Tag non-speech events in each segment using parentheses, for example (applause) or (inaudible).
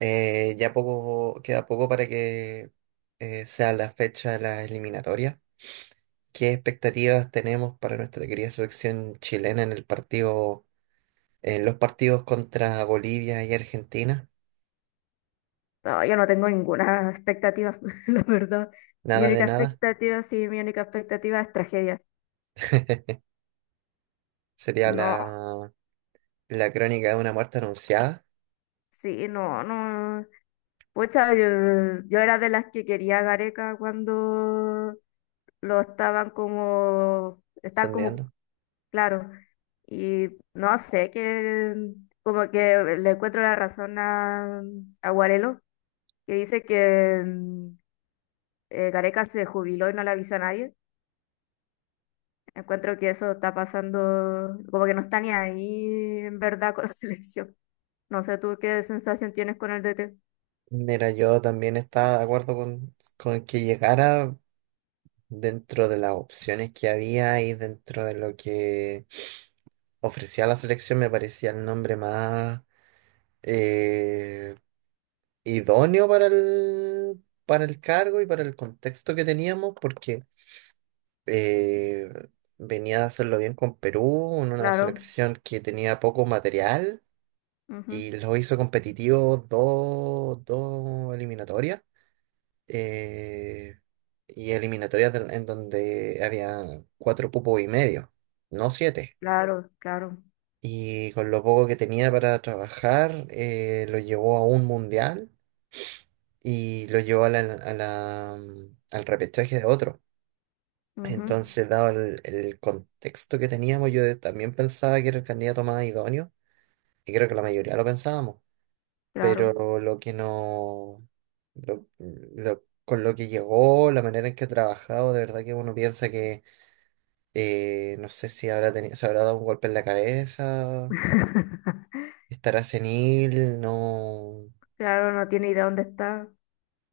Ya poco, queda poco para que sea la fecha de la eliminatoria. ¿Qué expectativas tenemos para nuestra querida selección chilena en el partido, en los partidos contra Bolivia y Argentina? No, yo no tengo ninguna expectativa, (laughs) la verdad. Mi Nada de única nada. expectativa, sí, mi única expectativa es tragedia. (laughs) Sería No, la crónica de una muerte anunciada. sí, no, no. Pucha, yo era de las que quería a Gareca cuando lo estaban como, está como, Sondeando. claro. Y no sé, que como que le encuentro la razón a Guarelo, que dice que Gareca se jubiló y no le avisó a nadie. Encuentro que eso está pasando, como que no está ni ahí en verdad con la (laughs) selección. No sé tú qué sensación tienes con el DT. Mira, yo también estaba de acuerdo con que llegara dentro de las opciones que había y dentro de lo que ofrecía la selección. Me parecía el nombre más eh, idóneo para el cargo y para el contexto que teníamos, porque eh, venía a hacerlo bien con Perú, en una Claro, selección que tenía poco material ujú, y lo hizo competitivo dos eliminatorias. eh, y eliminatorias en donde había cuatro cupos y medio, no siete. Claro, Y con lo poco que tenía para trabajar, lo llevó a un mundial y lo llevó al repechaje de otro. ujú, Entonces, dado el contexto que teníamos, yo también pensaba que era el candidato más idóneo, y creo que la mayoría lo pensábamos, claro, pero lo que no, con lo que llegó, la manera en que ha trabajado, de verdad que uno piensa que, no sé si habrá tenido, se habrá dado un golpe en la cabeza, (laughs) estará senil, no, claro, no tiene idea dónde está.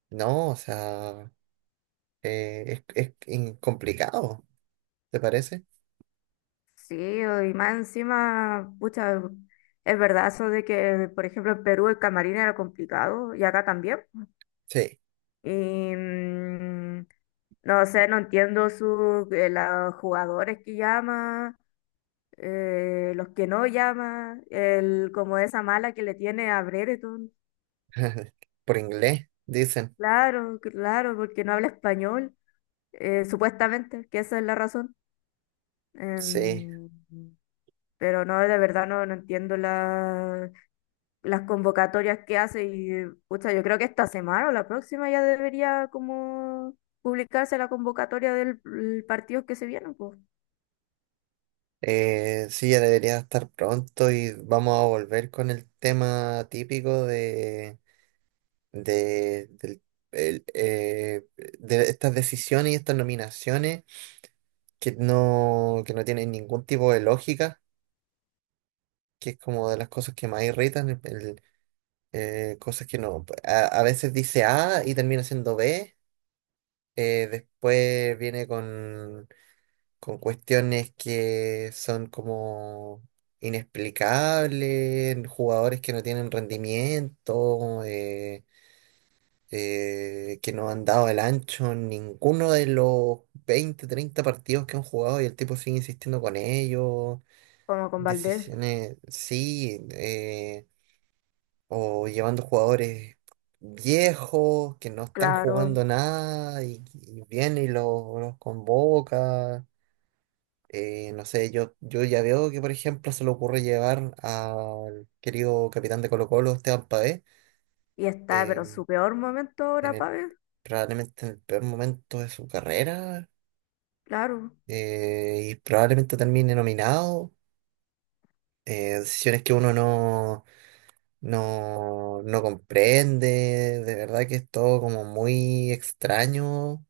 no, o sea, es complicado, ¿te parece? Sí, y más encima, pucha, es verdad eso de que, por ejemplo, en Perú el camarín era complicado y acá también. Sí. Y no sé, no entiendo su, los jugadores que llama los que no llama, el, como esa mala que le tiene a Brereton. (laughs) Por inglés, dicen. Claro, claro, porque no habla español, supuestamente, que esa es la razón. Sí, Em, pero no, de verdad no, no entiendo las convocatorias que hace y, pucha, yo creo que esta semana o la próxima ya debería como publicarse la convocatoria del el partido que se viene, pues, sí, ya debería estar pronto y vamos a volver con el tema típico de, del- el, eh, de estas decisiones y estas nominaciones que no tienen ningún tipo de lógica, que es como de las cosas que más irritan, cosas que no, a veces dice A y termina siendo B. Después viene con cuestiones que son como inexplicables, jugadores que no tienen rendimiento, que no han dado el ancho en ninguno de los 20 30 partidos que han jugado y el tipo sigue insistiendo con ellos, como con Valdés, decisiones, sí, o llevando jugadores viejos que no están claro. jugando nada y, y viene y los convoca. No sé, yo ya veo que, por ejemplo, se le ocurre llevar al querido capitán de Colo-Colo, Esteban Paez, Y está, pero en eh, su peor momento en ahora, el, Pavel, probablemente en el peor momento de su carrera, claro. Y probablemente termine nominado. Decisiones que uno no comprende, de verdad que es todo como muy extraño.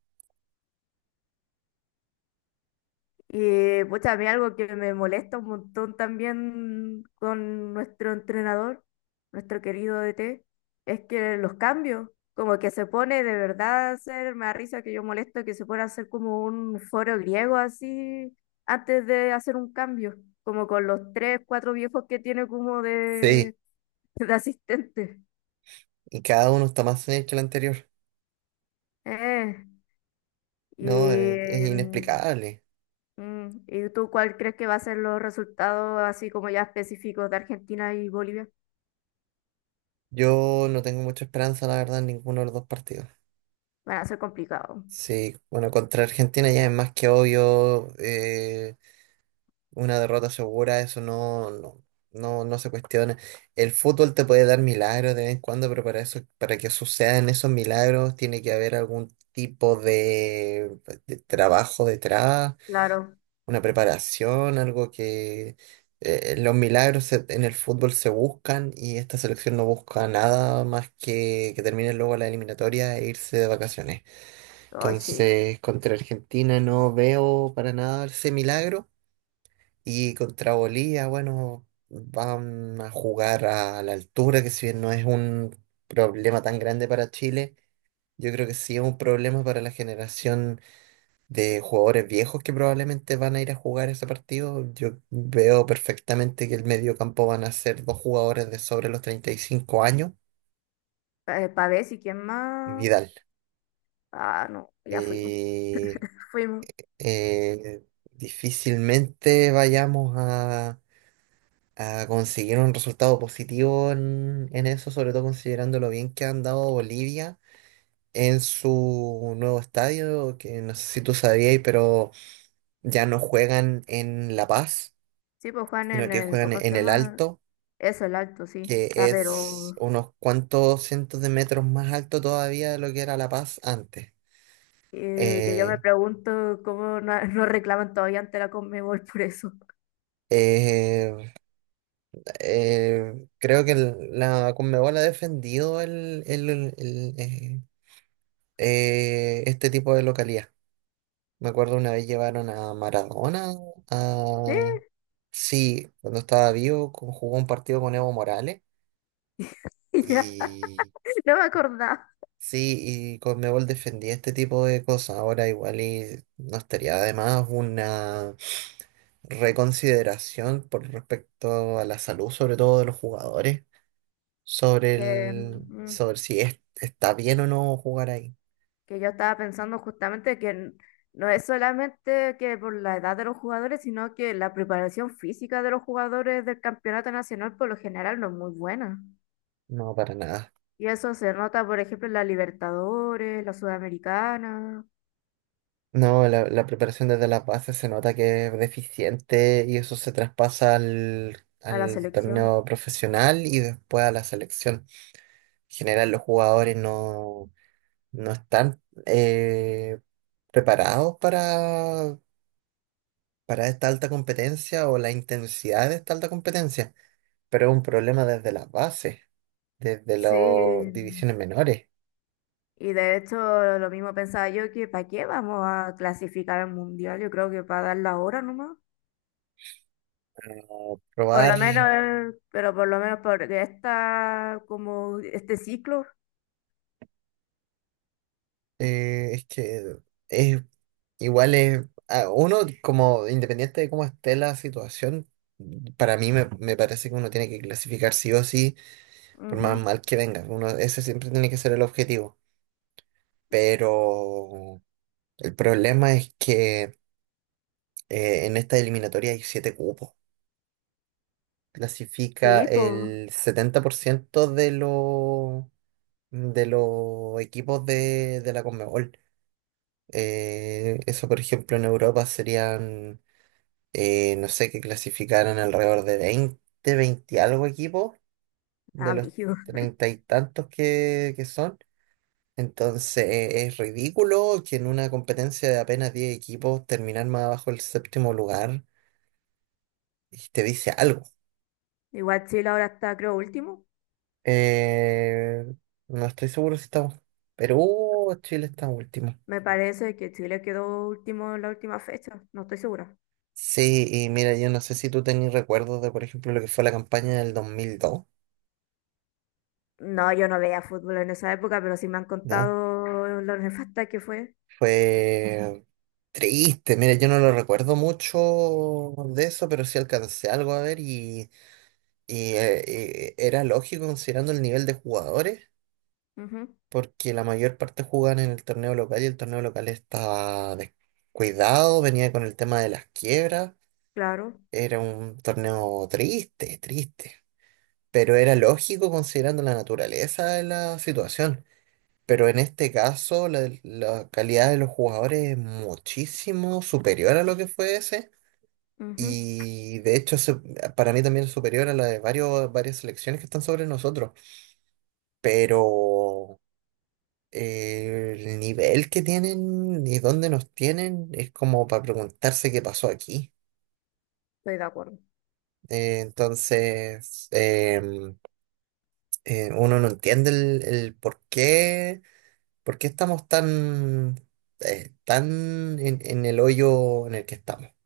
Y pues a mí algo que me molesta un montón también con nuestro entrenador, nuestro querido DT, es que los cambios, como que se pone de verdad a hacer, me da risa que yo molesto que se pone a hacer como un foro griego así antes de hacer un cambio, como con los tres, cuatro viejos que tiene como Sí, de, (laughs) de asistente. y cada uno está más en el que el anterior. Eh, No, es y, mm, inexplicable. mm, ¿y tú cuál crees que va a ser los resultados así como ya específicos de Argentina y Bolivia? Yo no tengo mucha esperanza, la verdad, en ninguno de los dos partidos. Van a ser complicado. Sí, bueno, contra Argentina ya es más que obvio, una derrota segura, eso no se cuestiona. El fútbol te puede dar milagros de vez en cuando, pero para eso, para que sucedan esos milagros, tiene que haber algún tipo de trabajo detrás, Claro. una preparación, algo que en el fútbol se buscan y esta selección no busca nada más que termine luego la eliminatoria e irse de vacaciones. Ay, sí. Entonces, contra Argentina no veo para nada ese milagro. Y contra Bolivia, bueno, van a jugar a la altura, que si bien no es un problema tan grande para Chile, yo creo que sí es un problema para la generación de jugadores viejos que probablemente van a ir a jugar ese partido. Yo veo perfectamente que el mediocampo van a ser dos jugadores de sobre los 35 años Pavés y quién y más. Vidal. Ah, no, ya fuimos. Eh, Fuimos. eh, Difícilmente vayamos a conseguir un resultado positivo en eso, sobre todo considerando lo bien que ha andado Bolivia en su nuevo estadio, que no sé si tú sabías, pero ya no juegan en La Paz, Sí, pues Juan sino en que el, juegan ¿cómo se en El llama? Alto, Eso, el acto, sí. que Está, es pero unos cuantos cientos de metros más alto todavía de lo que era La Paz antes. Que yo me Eh, pregunto cómo no, no reclaman todavía ante la Conmebol por eso. eh, Creo que la Conmebol ha defendido este tipo de localidad. Me acuerdo una vez llevaron a Maradona, a, (laughs) sí, cuando estaba vivo, jugó un partido con Evo Morales Sí, ya, y no me acordaba. sí, y Conmebol defendía este tipo de cosas. Ahora igual y no estaría además una reconsideración por respecto a la salud, sobre todo de los jugadores, sobre Que, el, sobre si está bien o no jugar ahí. que yo estaba pensando justamente no es solamente que por la edad de los jugadores, sino que la preparación física de los jugadores del campeonato nacional por lo general no es muy buena. No, para nada. Y eso se nota, por ejemplo, en la Libertadores, la Sudamericana, No, la preparación desde las bases se nota que es deficiente y eso se traspasa al, a la al selección. torneo profesional y después a la selección. En general, los jugadores no están preparados para esta alta competencia o la intensidad de esta alta competencia, pero es un problema desde las bases, desde las Sí, divisiones menores. y de hecho lo mismo pensaba yo que ¿para qué vamos a clasificar al mundial? Yo creo que para dar la hora nomás. No, Por probar, lo menos, pero por lo menos por esta, como este ciclo. Es que es igual es a uno como independiente de cómo esté la situación, para mí me parece que uno tiene que clasificar sí o sí, por Ujú. más mal que venga. Uno, ese siempre tiene que ser el objetivo. Pero el problema es que en esta eliminatoria hay siete cupos. Clasifica Sí, pues, el 70% de los equipos de la Conmebol. Eso, por ejemplo, en Europa serían, no sé, que clasificaran alrededor de veinte algo equipos de los abrigo. 30 y tantos que son. Entonces, es ridículo que en una competencia de apenas 10 equipos terminar más abajo el séptimo lugar y te dice algo. Igual Chile ahora está, creo, último. Eh, no estoy seguro si estamos. Perú o Chile está último. Me parece que Chile quedó último en la última fecha, no estoy segura. Sí, y mira, yo no sé si tú tenés recuerdos de, por ejemplo, lo que fue la campaña del 2002, No, yo no veía fútbol en esa época, pero sí me han ¿no? contado lo nefasta que fue. Fue triste. Mira, yo no lo recuerdo mucho de eso, pero sí alcancé algo a ver era lógico considerando el nivel de jugadores, Ujú, porque la mayor parte jugaban en el torneo local y el torneo local estaba descuidado, venía con el tema de las quiebras, claro, era un torneo triste, triste, pero era lógico considerando la naturaleza de la situación. Pero en este caso, la calidad de los jugadores es muchísimo superior a lo que fue ese. ujú, Y de hecho, para mí también es superior a la de varias selecciones que están sobre nosotros. Pero el nivel que tienen y dónde nos tienen es como para preguntarse qué pasó aquí. estoy de acuerdo. Entonces, uno no entiende el por qué. ¿Por qué estamos tan en el hoyo en el que estamos?